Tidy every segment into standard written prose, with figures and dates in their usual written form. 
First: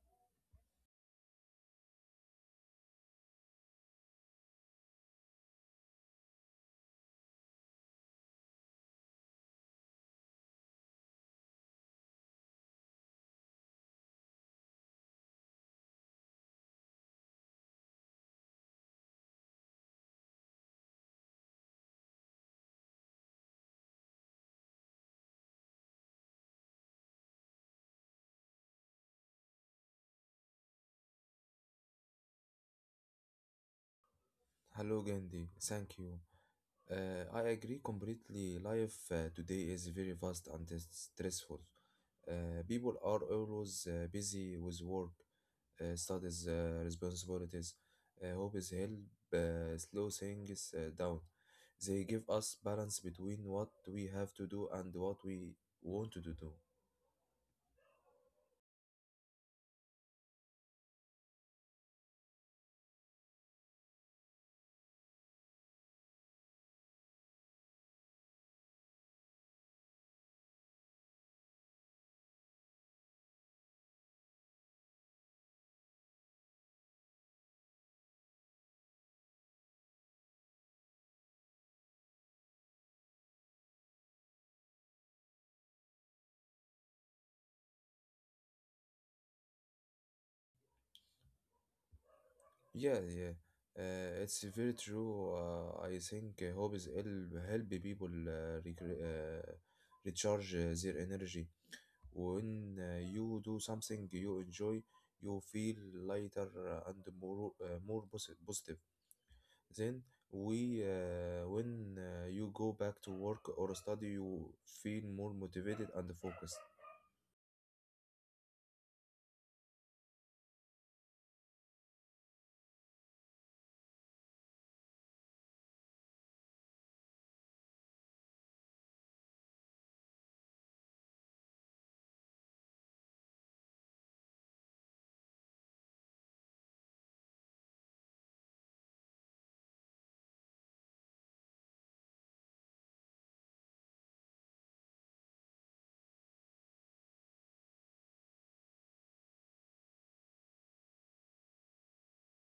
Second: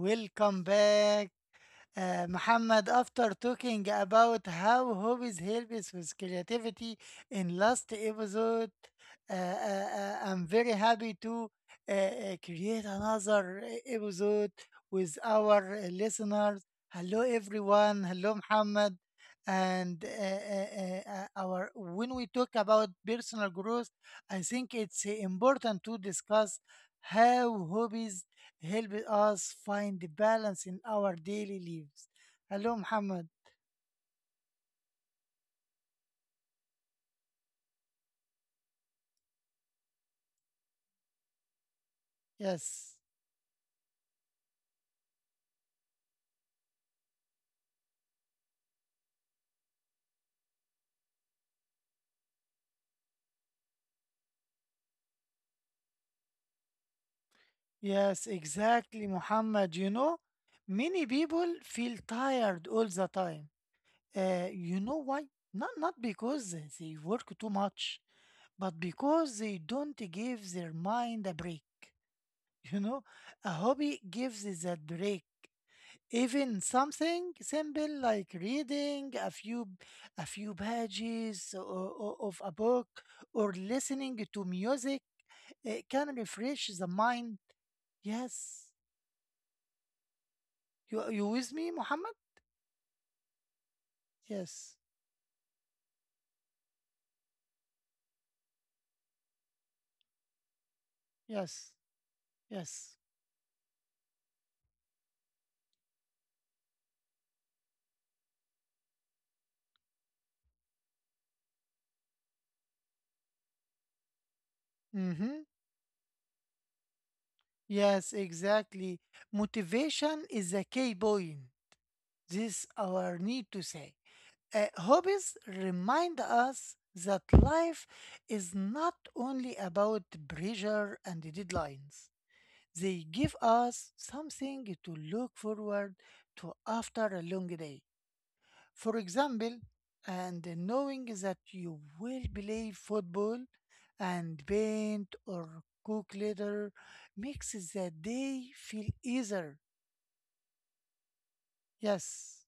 welcome back. Muhammad, after talking about how hobbies help us with creativity in last episode, I'm very happy to create another episode with our listeners. Hello, everyone. Hello, Muhammad. And our when we talk about personal growth, I think it's important to discuss how hobbies help us find the balance in our daily lives. Hello, Muhammad. Hello, Gandhi. Thank you. I agree completely. Life today is very fast and it's stressful. People Yes, are always busy with work, studies, responsibilities. Hobbies help slow things down. They give us balance between what we have to do and what we want to do. yes, exactly, Muhammad. You know, many people feel tired all the time. You know why? Not because they work too much, but because they don't give their mind a break. You know, a hobby gives that break, even something simple like reading a few pages of a book or listening to music. It can refresh the mind. Yes. You with me, Muhammad? Yeah, yeah, it's very Yes, true. I think hobbies help people recharge their energy. yes, When yes. you do something you enjoy, you feel lighter and more positive. Then we when you go back to work or study, you feel more Mhm. motivated and focused. Yes, exactly. Motivation is a key point. This our need to say. Hobbies remind us that life is not only about pressure and deadlines. They give us something to look forward to after a long day. For example, and knowing that you will play football and paint or cook later makes the day feel easier. Yes.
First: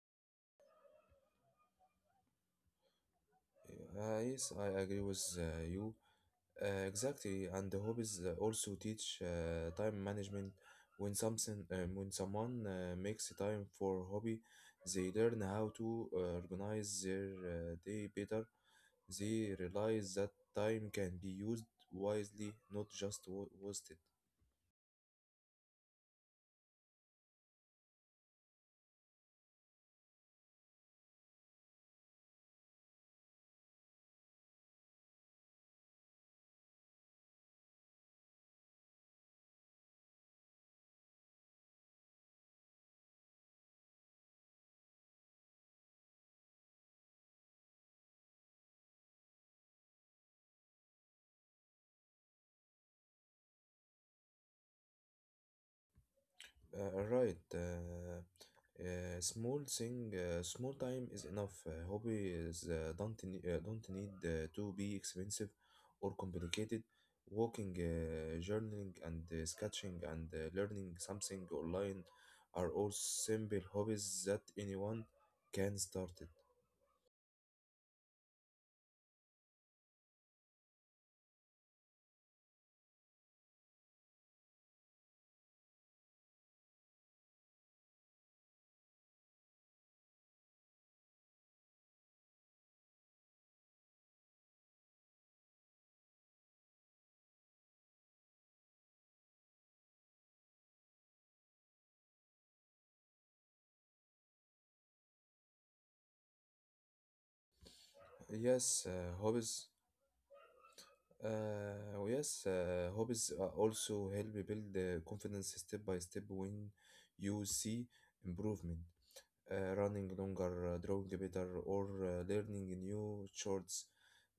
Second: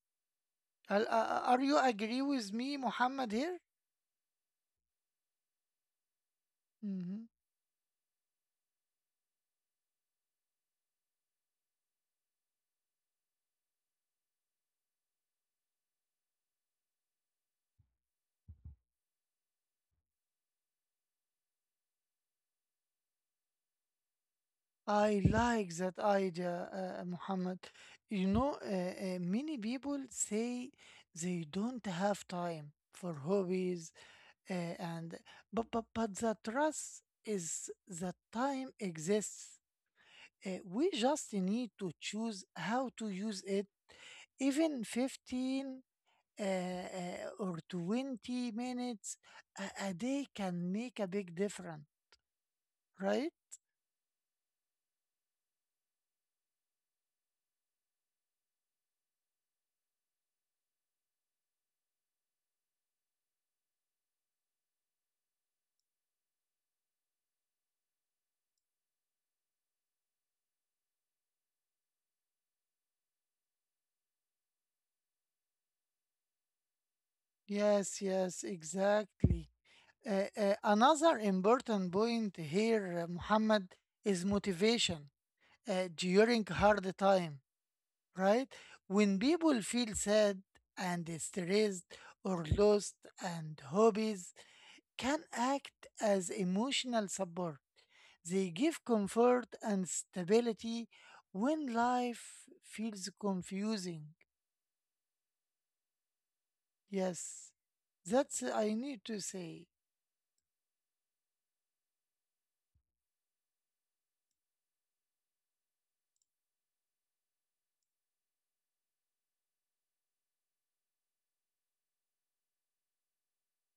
Are you agree with me, Muhammad, here? Yes, I agree with you. Uh, Mm-hmm. exactly, and the hobbies also teach time management. When someone makes time for hobby, they learn how to organize their day better. They realize that time can be used wisely, not just wasted. I like that idea, Muhammad. You know, many people say they don't have time for hobbies, and but the trust is that time exists. We just need to choose how to use it. Even 15 uh, uh, or 20 minutes a day can make a big difference, right? Right. Small time is enough. Hobby is, don't need to be expensive or complicated. Walking, journaling, and sketching, and learning something online are all simple hobbies that anyone can start it. Yes, yes, exactly. Another important point here, Muhammad, is motivation during hard time, right? When people feel sad and stressed or lost, and hobbies can act as emotional support. They give comfort and stability when life feels confusing. Yes, Yes, that's I hobbies. need to say. Yes, Hobbies also help you build confidence step by step when you see improvement. Running longer, drawing better, or learning new chords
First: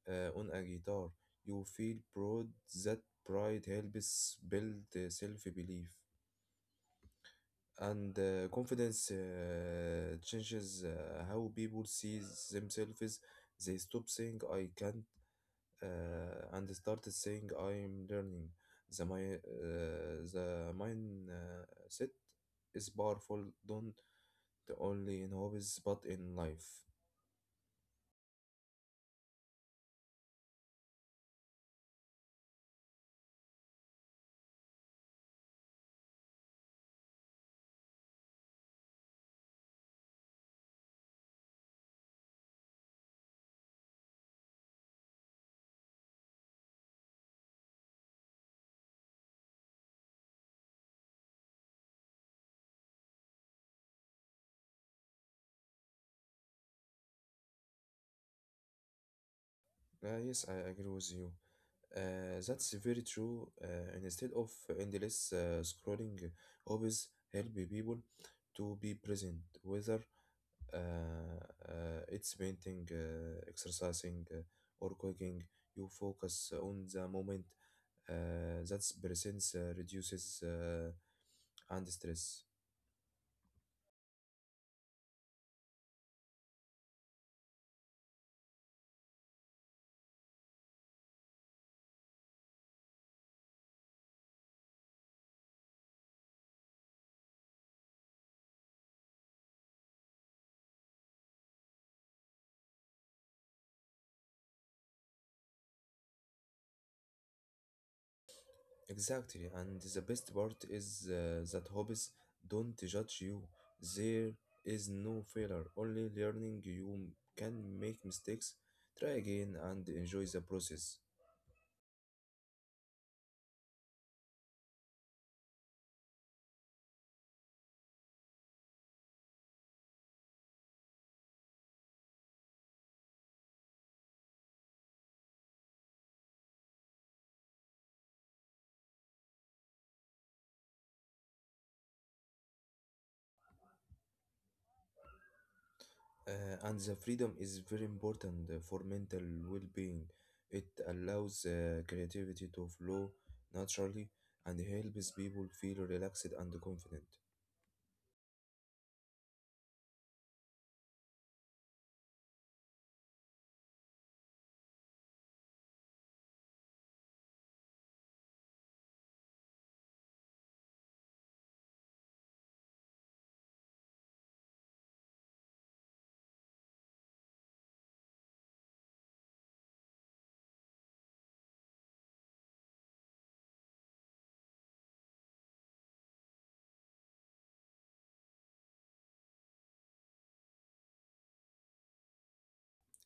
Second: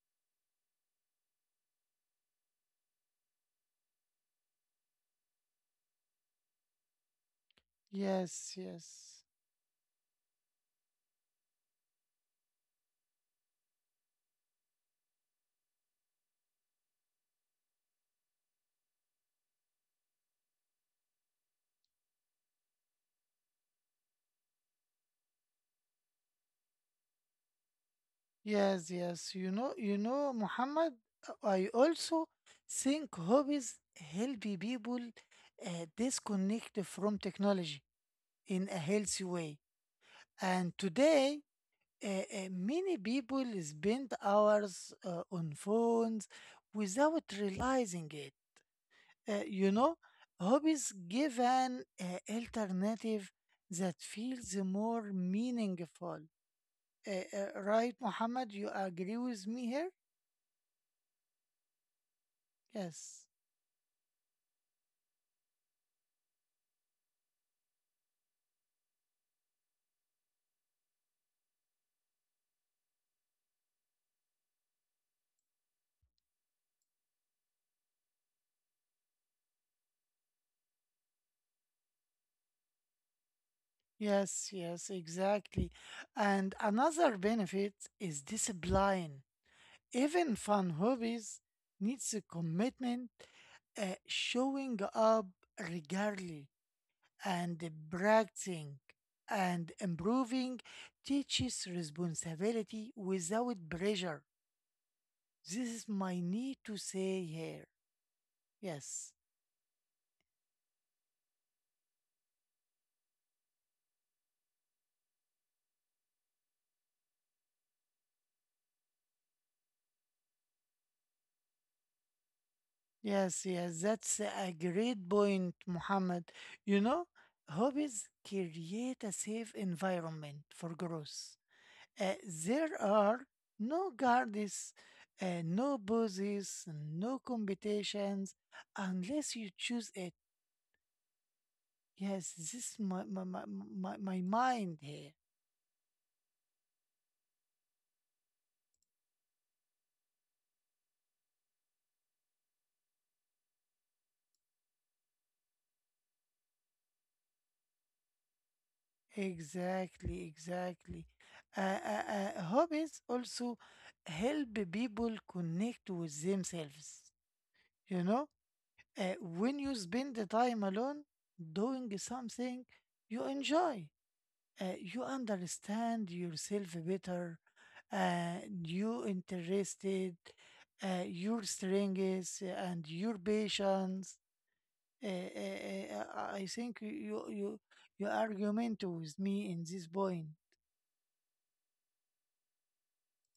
on a guitar. You feel proud. That pride helps build self-belief and Yes, confidence. yes. Changes how people see themselves. They stop saying "I can't" and start saying "I'm learning." The mindset is powerful. Don't only in hobbies but in life. Yes, yes. You know, Muhammad, I also think hobbies help people uh, disconnect from technology in a healthy way. And today, many people spend hours on phones without realizing it. You know, hobbies give an alternative that feels more meaningful. Uh, right, Muhammad, you agree with me here? Yes, I agree with you. That's Yes, very true. Instead of endless scrolling, hobbies help people to be present, whether uh, it's painting, exercising, or cooking. You focus on the moment. That's presence reduces and stress. yes, yes, exactly. And another benefit is discipline. Even fun hobbies needs a commitment, showing up regularly and practicing and improving teaches responsibility without pressure. This is my need to say here. Yes. Exactly, and the best part is that hobbies don't judge you. There is no failure, only learning. You can make mistakes, try again, and enjoy the process. Yes, yes, that's a great point, Muhammad. You know, hobbies create a safe environment for growth. Uh, there are no guards, no bosses, no competitions, unless you choose it. Yes, this is my mind here. And the freedom is very important for mental well being. It allows creativity to flow naturally and helps people feel relaxed and confident. Exactly, exactly. Uh, Hobbies also help people connect with themselves, you know? When you spend the time alone doing something you enjoy, you understand yourself better, uh, you interested, your strengths and your patience. I think you argument with me in this point,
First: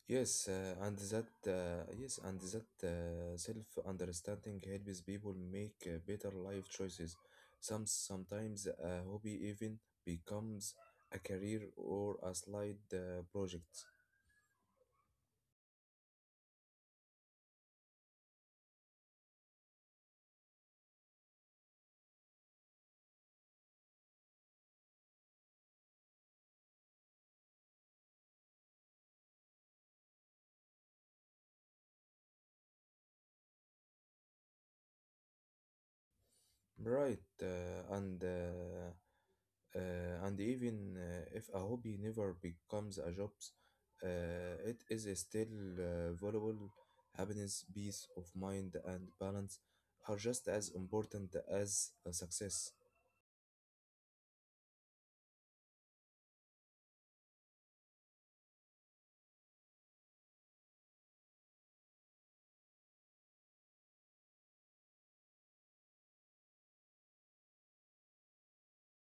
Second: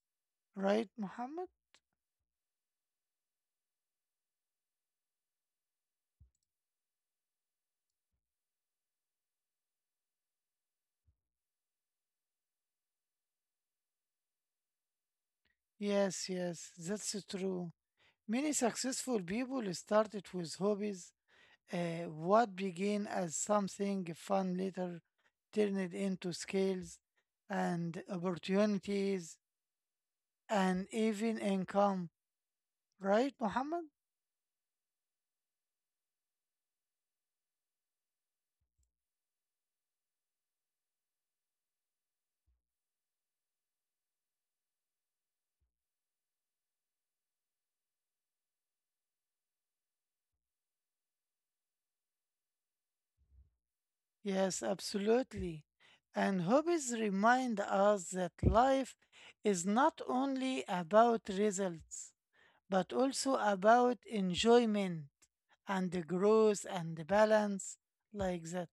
Yes, uh, right, and that Muhammad? uh, yes, and that self-understanding helps people make better life choices. Sometimes a hobby even becomes a career or a side project. Yes, yes, that's true. Many successful people started with hobbies. What began as something fun later turned into skills and opportunities and even income, right, Muhammad? Right, and even if a hobby never becomes a job, it is still valuable. Happiness, peace of mind, and balance are just as important as success. Yes, absolutely. And hobbies remind us that life is not only about results, but also about enjoyment and the growth and the balance, like that.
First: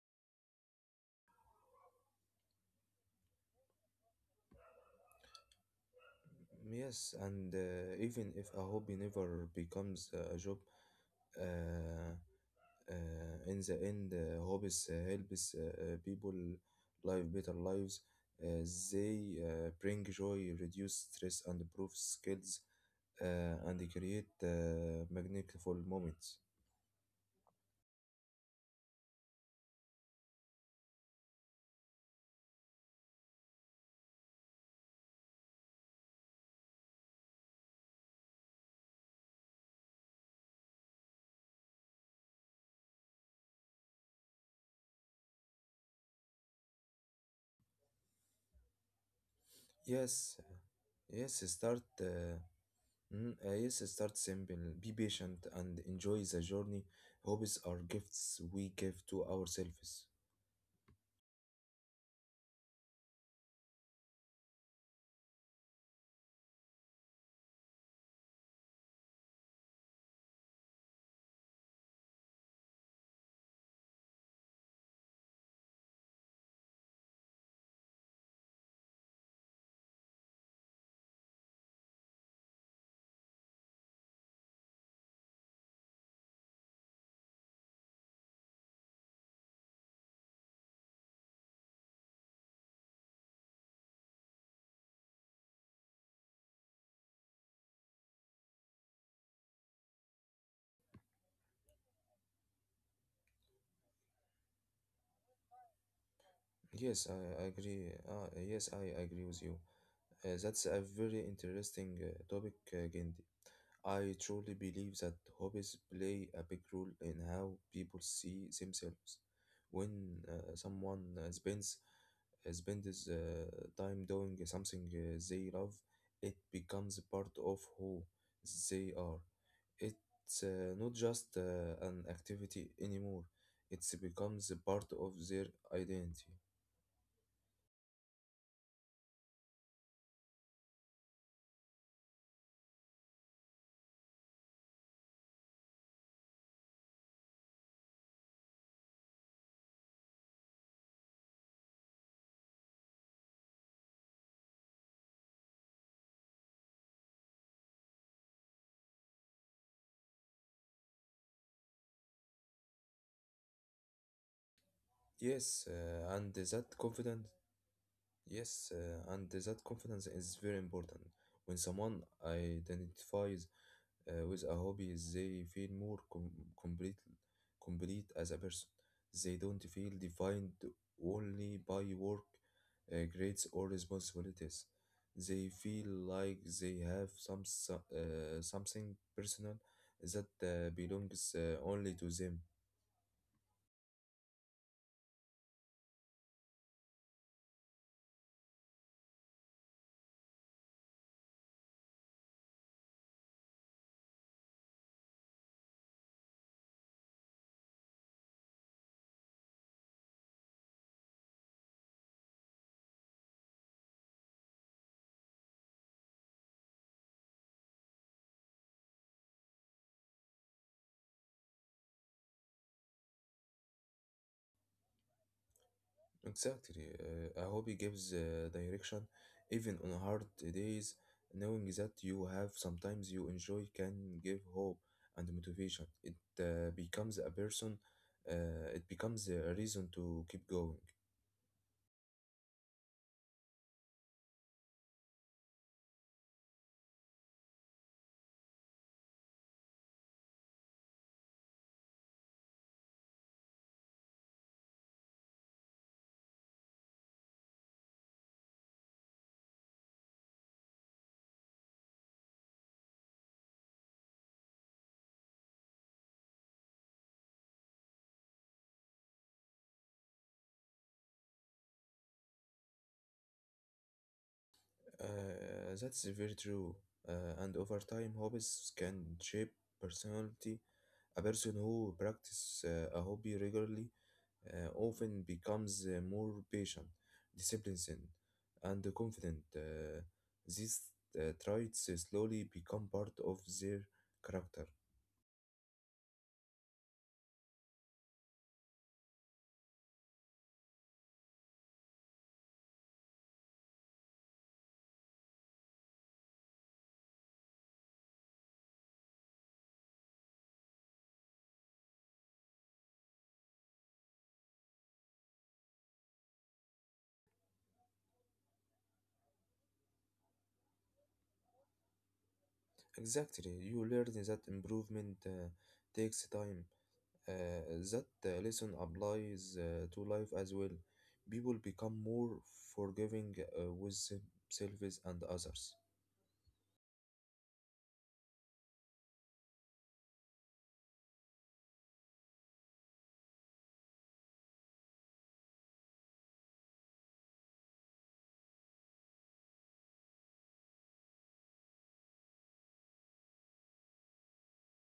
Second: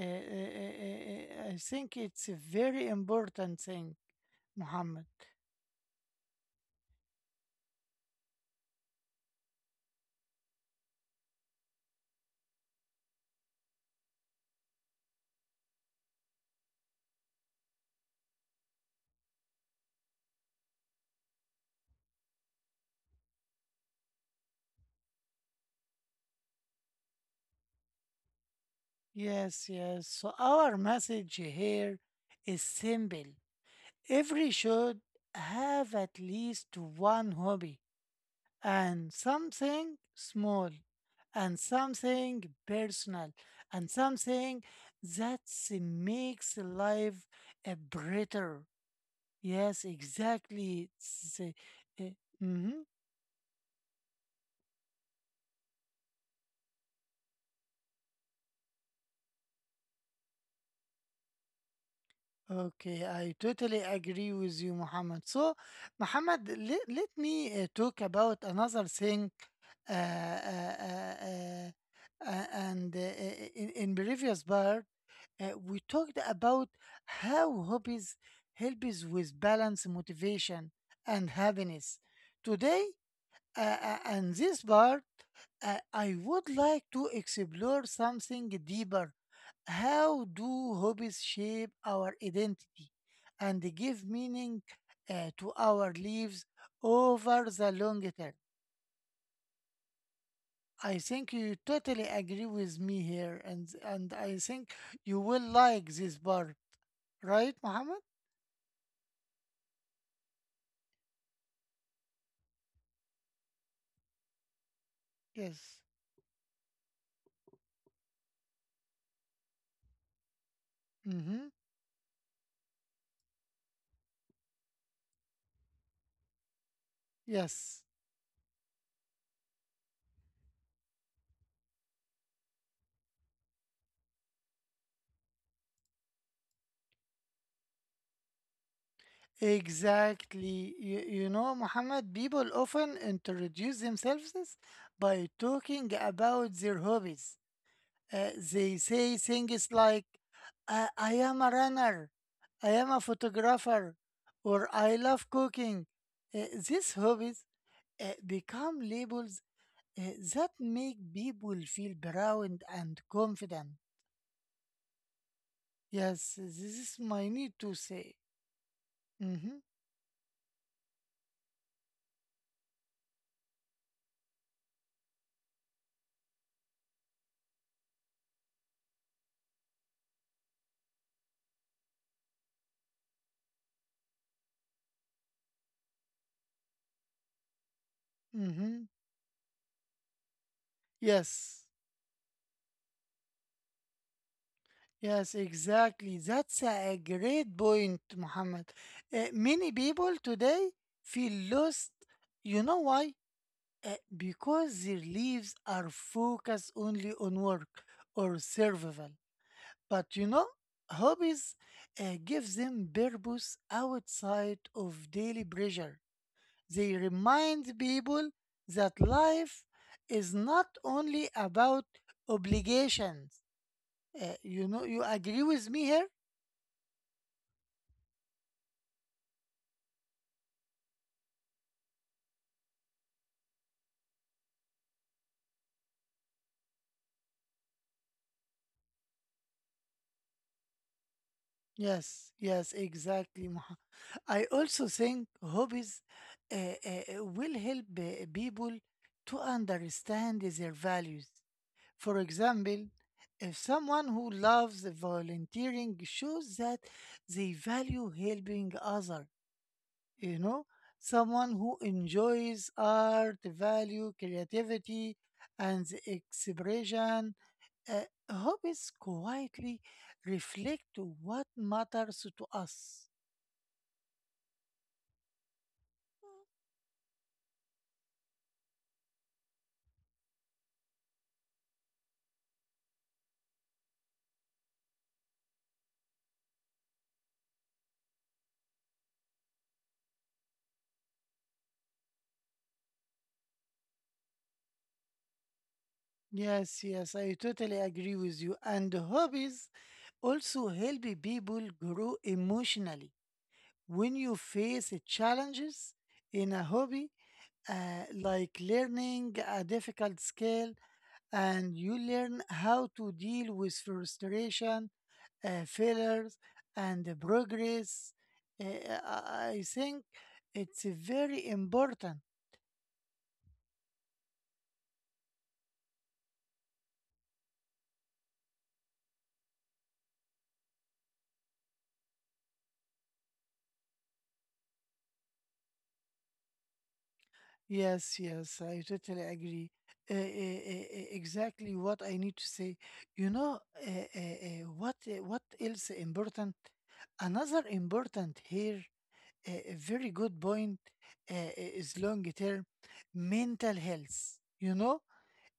I think it's a very important thing, Muhammad. Yes, and even if a hobby never becomes a job, uh, uh, in the end, hobbies helps people live better lives. Uh, they bring joy, reduce stress, and improve skills, and create magnificent moments. Yes, yes. So our message here is simple. Every should have at least one hobby and something small and something personal and something that makes life a brighter. Yes, Yes, exactly. It's, yes, uh, start. uh, mm-hmm. Yes, start simple. Be patient and enjoy the journey. Hobbies are gifts we give to ourselves. Okay, I totally agree with you, Muhammad. So, Muhammad, let me talk about another thing. Uh, uh, uh, and In previous part, we talked about how hobbies help us with balance, motivation, and happiness. Today, and this part, I would like to explore something deeper. How do hobbies shape our identity and give meaning to our lives over the long term? I think you totally agree with me here, and I think you will like this bar, Yes, right, I Mohammed? agree. Yes, I agree with you. That's a very interesting topic, Gandhi. I truly believe that Yes. hobbies play a big role in how people see themselves. When someone Mm-hmm. Spends time doing something they love, it becomes part Yes. of who they are. It's not just an activity anymore; it becomes a part of their identity. Exactly. You know, Mohammed, people often introduce themselves by talking about their hobbies. They say things like, I am a runner, I am a photographer, or I love cooking. These hobbies become labels that make people feel proud and confident. Yes, Yes, uh, this and is that my need confidence, to say. yes, uh, Mm-hmm, and that confidence is very important. When someone identifies with a hobby, they feel more com complete, complete as a person. They don't feel defined only by work, grades, or responsibilities. They feel like they have mm-hmm. something personal that belongs Yes, only to them. yes, exactly. That's a great point, Muhammad. Many people today feel lost. You know why? Because their lives are focused only on work or survival. But you know, hobbies give them purpose outside of daily pressure. They remind people that life is not only about obligations. You know, you agree with me here? Exactly. A hobby gives direction even on hard days. Knowing that you have sometimes you enjoy can give hope and motivation. Uh, becomes a person, it becomes a reason to keep going. Yes, yes, exactly. Moha. I also think hobbies will help people to understand their values. For example, if someone who loves volunteering shows that they value helping others, you know, someone who enjoys art, value creativity, and the expression. uh, Hobbies quietly reflect what matters to us. That's very true. And over time, hobbies can shape personality. A person who practices a hobby regularly often becomes more patient, disciplined, and confident. These traits slowly become part of their character. Yes, yes, I totally agree with you. And hobbies also help people grow emotionally. When you face challenges in a hobby, like learning a difficult skill, and you learn how to deal with frustration, failures, and the progress. Uh, I think it's very important. Exactly, you learn that improvement takes time. Uh, that lesson applies to life as well. People become more forgiving with themselves and others. Yes, yes, I totally agree. Exactly what I need to say. You know, uh, what else important? Another important here, a very good point, is long term mental health. You know,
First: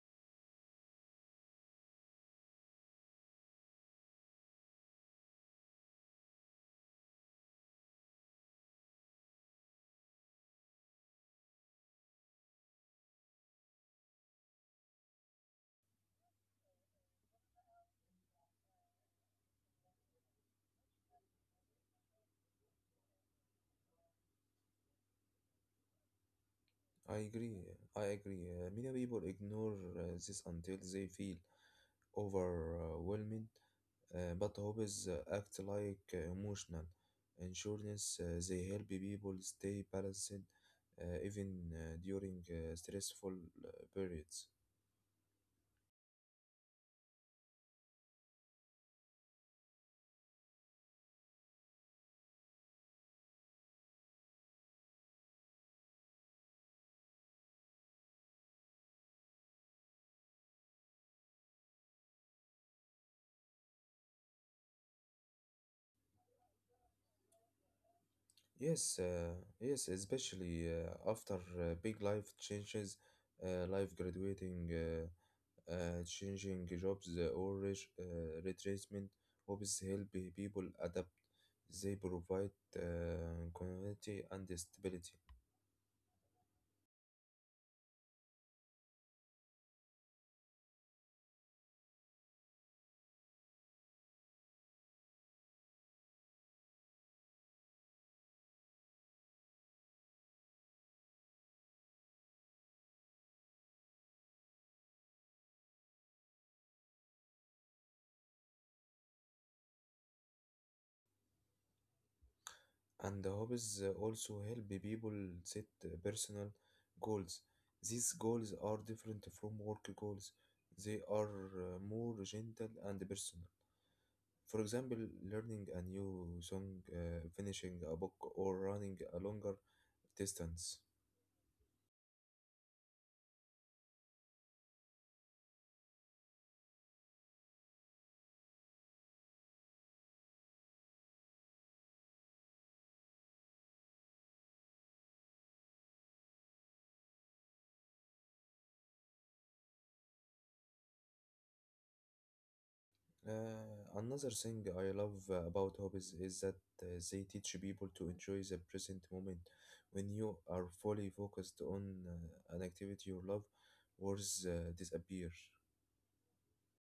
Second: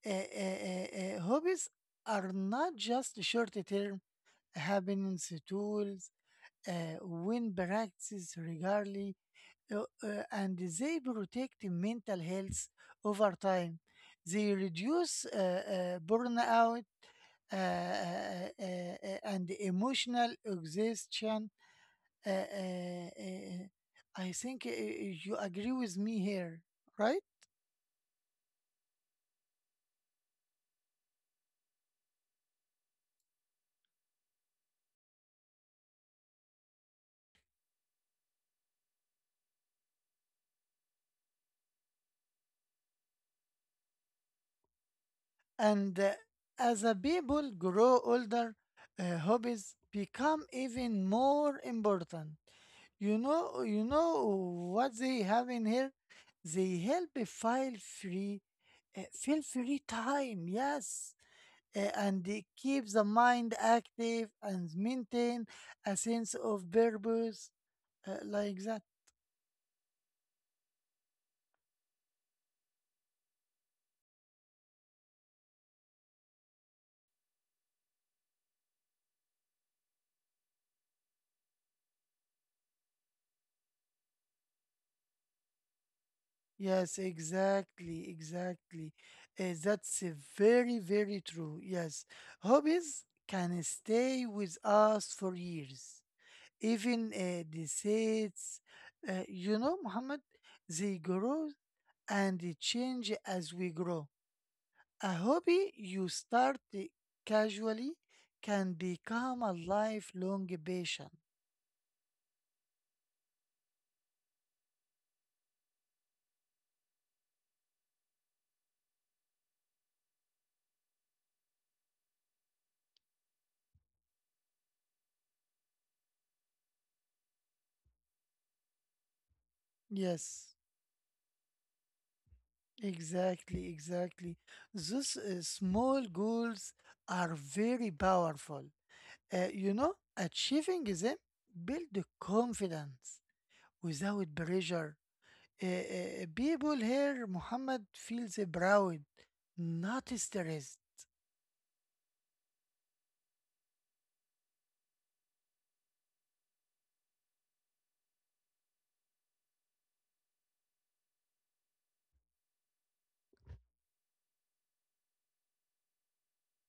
hobbies are not just short-term happenings, tools, when practices regularly, and they protect mental health over time. They reduce burnout and emotional exhaustion. Uh, uh, uh, I think you agree with me here, I right? agree, I agree. Many people ignore this until they feel overwhelming, but hobbies act like emotional insurance. They help people stay balanced even during stressful periods. And as a people grow older, hobbies become even more important. You know what they have in here. They help free, feel free time. Yes. And they keep the mind active and maintain a sense of purpose, like Yes, that. uh, yes, especially after big life changes, life graduating, changing jobs or retracement, hobbies help people adapt. They provide uh, continuity and stability. Yes, exactly, exactly. That's very, very true. Yes, hobbies can stay with us for years, even the seeds. You know, Muhammad, they grow and they change as we grow. A hobby you start casually can become a lifelong passion. And the hobbies also help people set personal goals. These goals are different from work goals. They are more gentle and personal. For example, learning a new song, finishing a book, or running a longer distance. Yes. Exactly, exactly. Those small goals are very powerful. You know, achieving them build the confidence without pressure. People here, Muhammad, feels proud, not stressed. Another thing I love about hobbies is that they teach people to enjoy the present moment. When you are fully focused on an activity you love, words disappear.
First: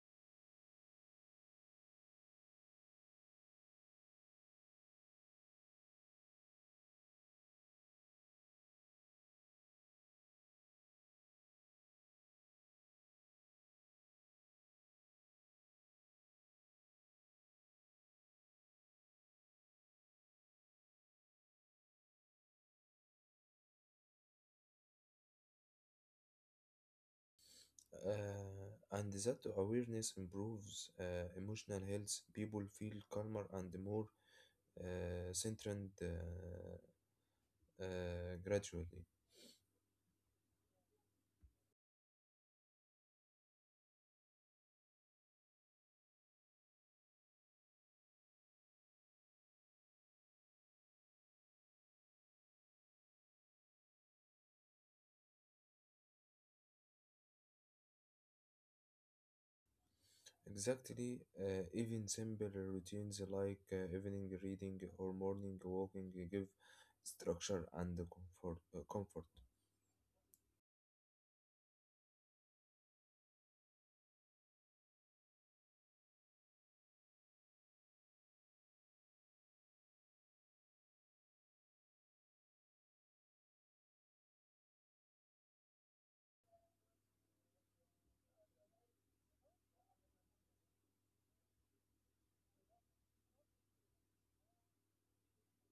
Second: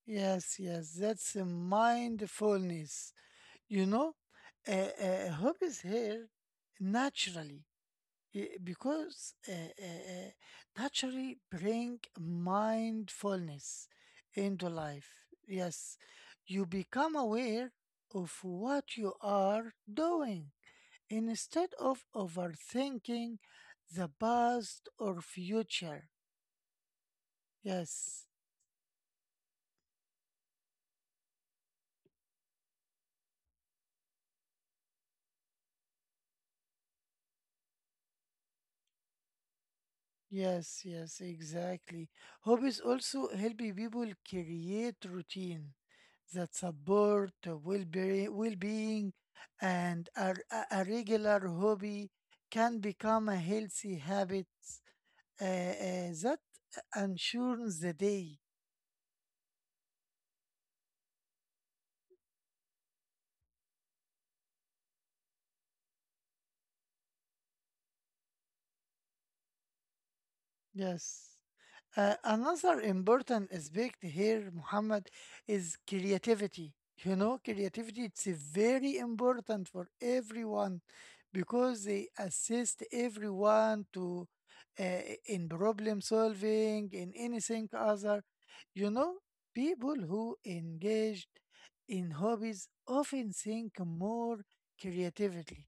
Yes, yes, that's a mindfulness. You know, hope is here naturally. Yeah, because naturally bring mindfulness into life. Yes, you become aware of what you are doing instead of overthinking the past or future. Yes. And that awareness improves emotional health. People feel calmer and more centered gradually. Yes, yes, exactly. Hobbies also helping people create routine that support well-being, and a regular hobby can become a healthy habit that ensures the day. Exactly, even simple routines like evening reading or morning walking give structure and comfort. Yes. Another important aspect here, Muhammad, is creativity. You know, creativity it's very important for everyone because they assist everyone to uh, in problem solving, in anything other. You know, people who engaged in hobbies often think more creatively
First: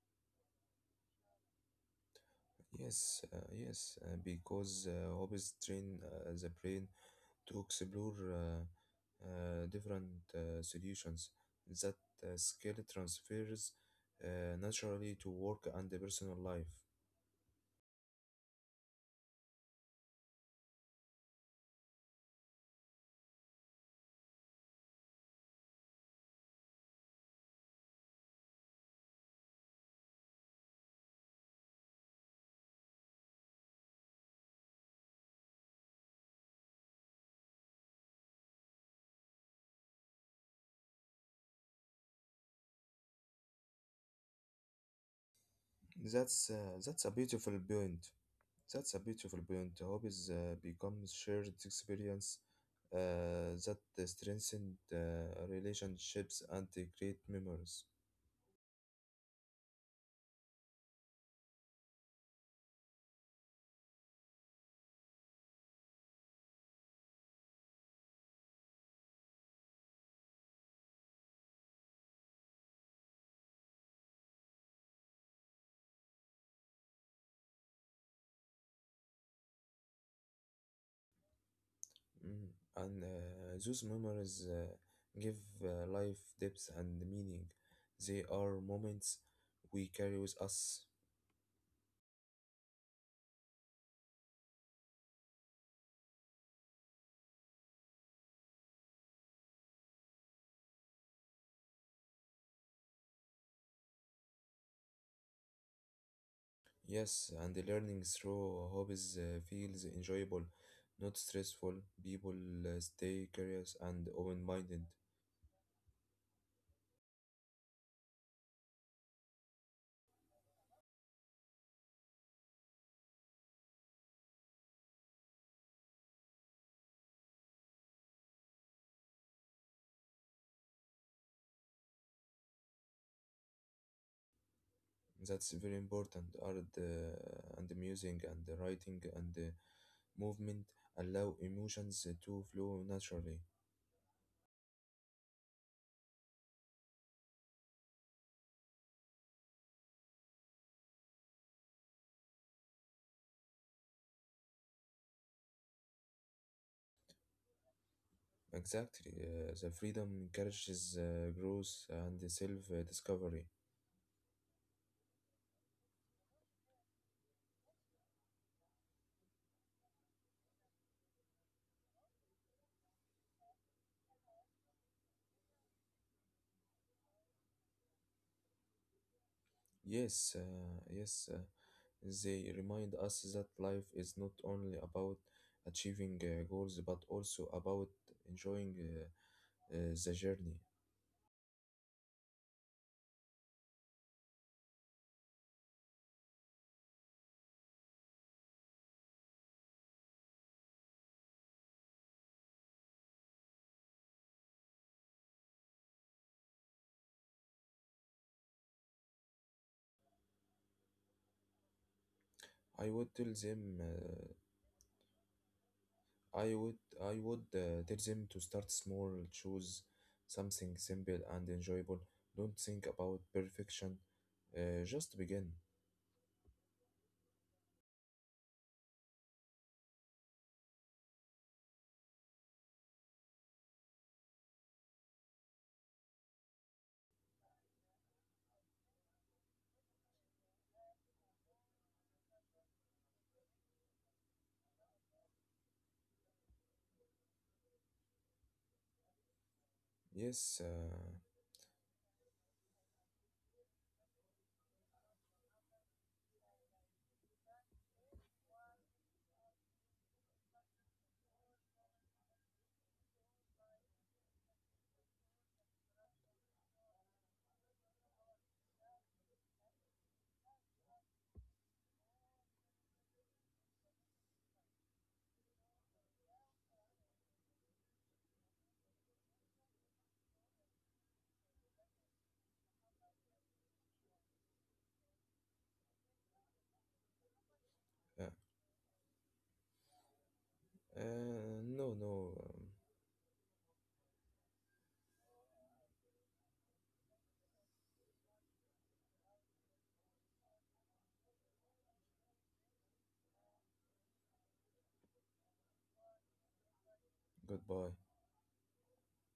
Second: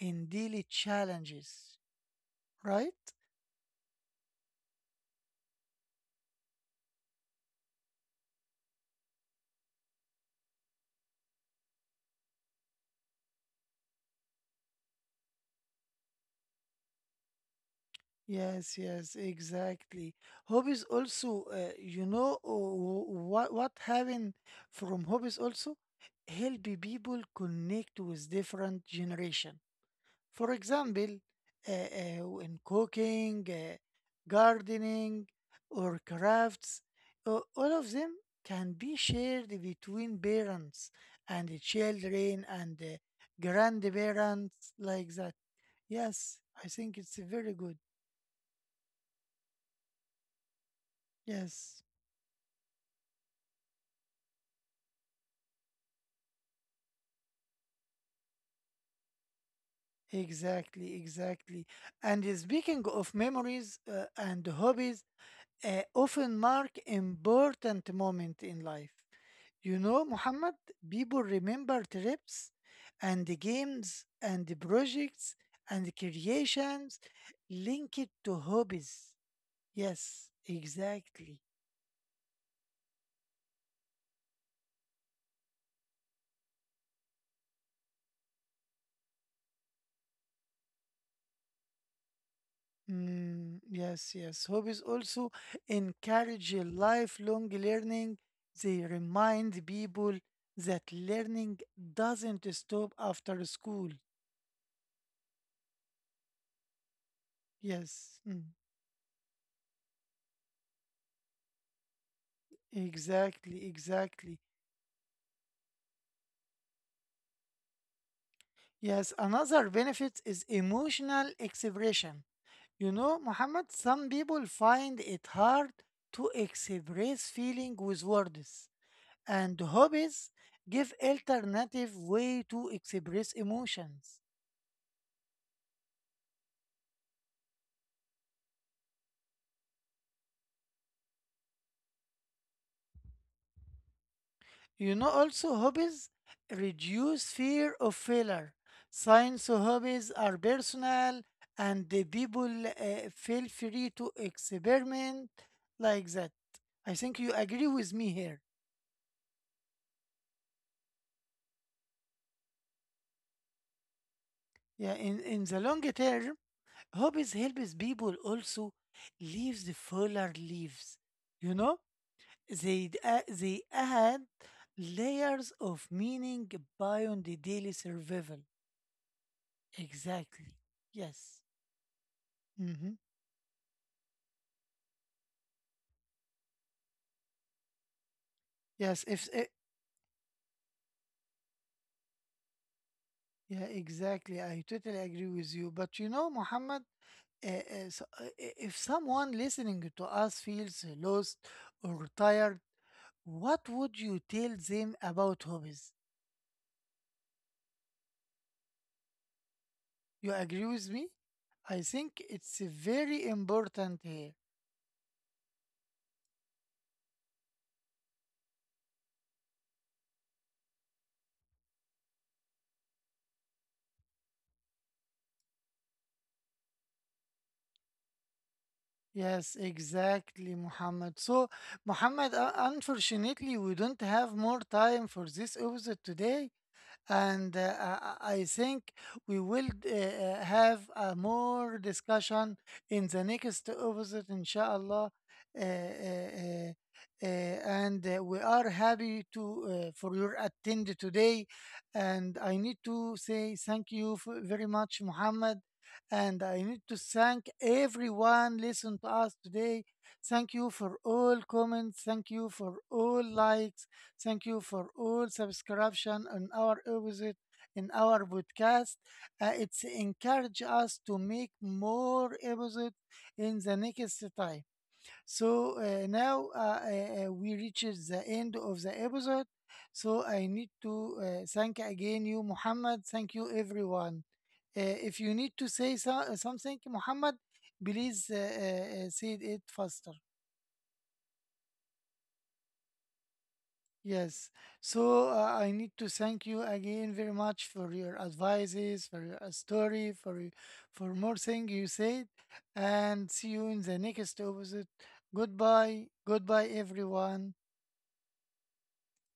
in daily challenges, right? Yes, because hobbies train the brain to explore different solutions that skill transfers naturally to work and the personal life. Yes, yes, exactly. Hobbies also, you know, what having from hobbies also help people connect with different generation. For example, in cooking, gardening, or crafts, all of them can be shared between parents and the children and the grandparents, like that. Yes, That's I uh, think it's that's a very beautiful good. point. That's a beautiful point. Hobbies become shared Yes. experience that strengthen relationships and they create memories. Exactly, exactly. And speaking of memories and hobbies, often mark important moment in life. You know, Muhammad, people remember trips and the games and the projects and the creations linked to hobbies. Yes, exactly. Mm, and those memories give life depth and meaning. They are moments we carry with us. Mm, yes, yes. Hobbies also encourage a lifelong learning. They remind people that learning doesn't stop after school. Yes, and the learning through Yes, hobbies mm, feels enjoyable, not stressful. People stay curious and open-minded. exactly, exactly. Yes, another benefit is emotional expression. You know, Muhammad, some people find it hard to express feeling with words, and hobbies give alternative way to express emotions. That's very important. Art and the music and the writing and movement allow emotions to flow naturally. You know, also hobbies reduce fear of failure. Science hobbies are personal, and the people feel free to experiment like that. I think you agree with me here. Exactly. The freedom encourages growth and self-discovery. Yeah, in the long term, hobbies helps people also leave the fuller lives. You know, they add layers of meaning beyond the daily survival. Yes, Exactly. uh, yes. uh, Yes. They Mm-hmm. remind us that life is not only about achieving goals but also about enjoying Yes, if it, the journey. yeah, exactly. I totally agree with you. But you know, Muhammad, if someone listening to us feels lost or tired, what would you tell them about hobbies? You agree with me? I think it's I very would tell them. important here. I would. I would tell them to start small. Choose something simple and enjoyable. Don't think about perfection. Just begin. Yes, exactly, Muhammad. So, Muhammad, unfortunately, we don't have more time for this episode today. And I think we will have a more discussion in the next episode, inshallah. Uh, uh, uh, and We are happy to for your Yes. attend today. And I need to say thank you for very much, Muhammad. And I need to thank everyone listen to us today. Thank you for all comments. Thank you for all likes. Thank you for all subscription on our episode in our podcast. It's encourage us to make more episode in the next time. So now we reaches the end of the episode. So I need to thank again you, Muhammad. Thank you, everyone. Uh, if you need to say something, Muhammad, please uh, say it faster. Uh, no, no, Yes. So I need to thank you again very much for your advices, for your story, for more things you said, and see you in the next episode. Goodbye. Goodbye, everyone. goodbye.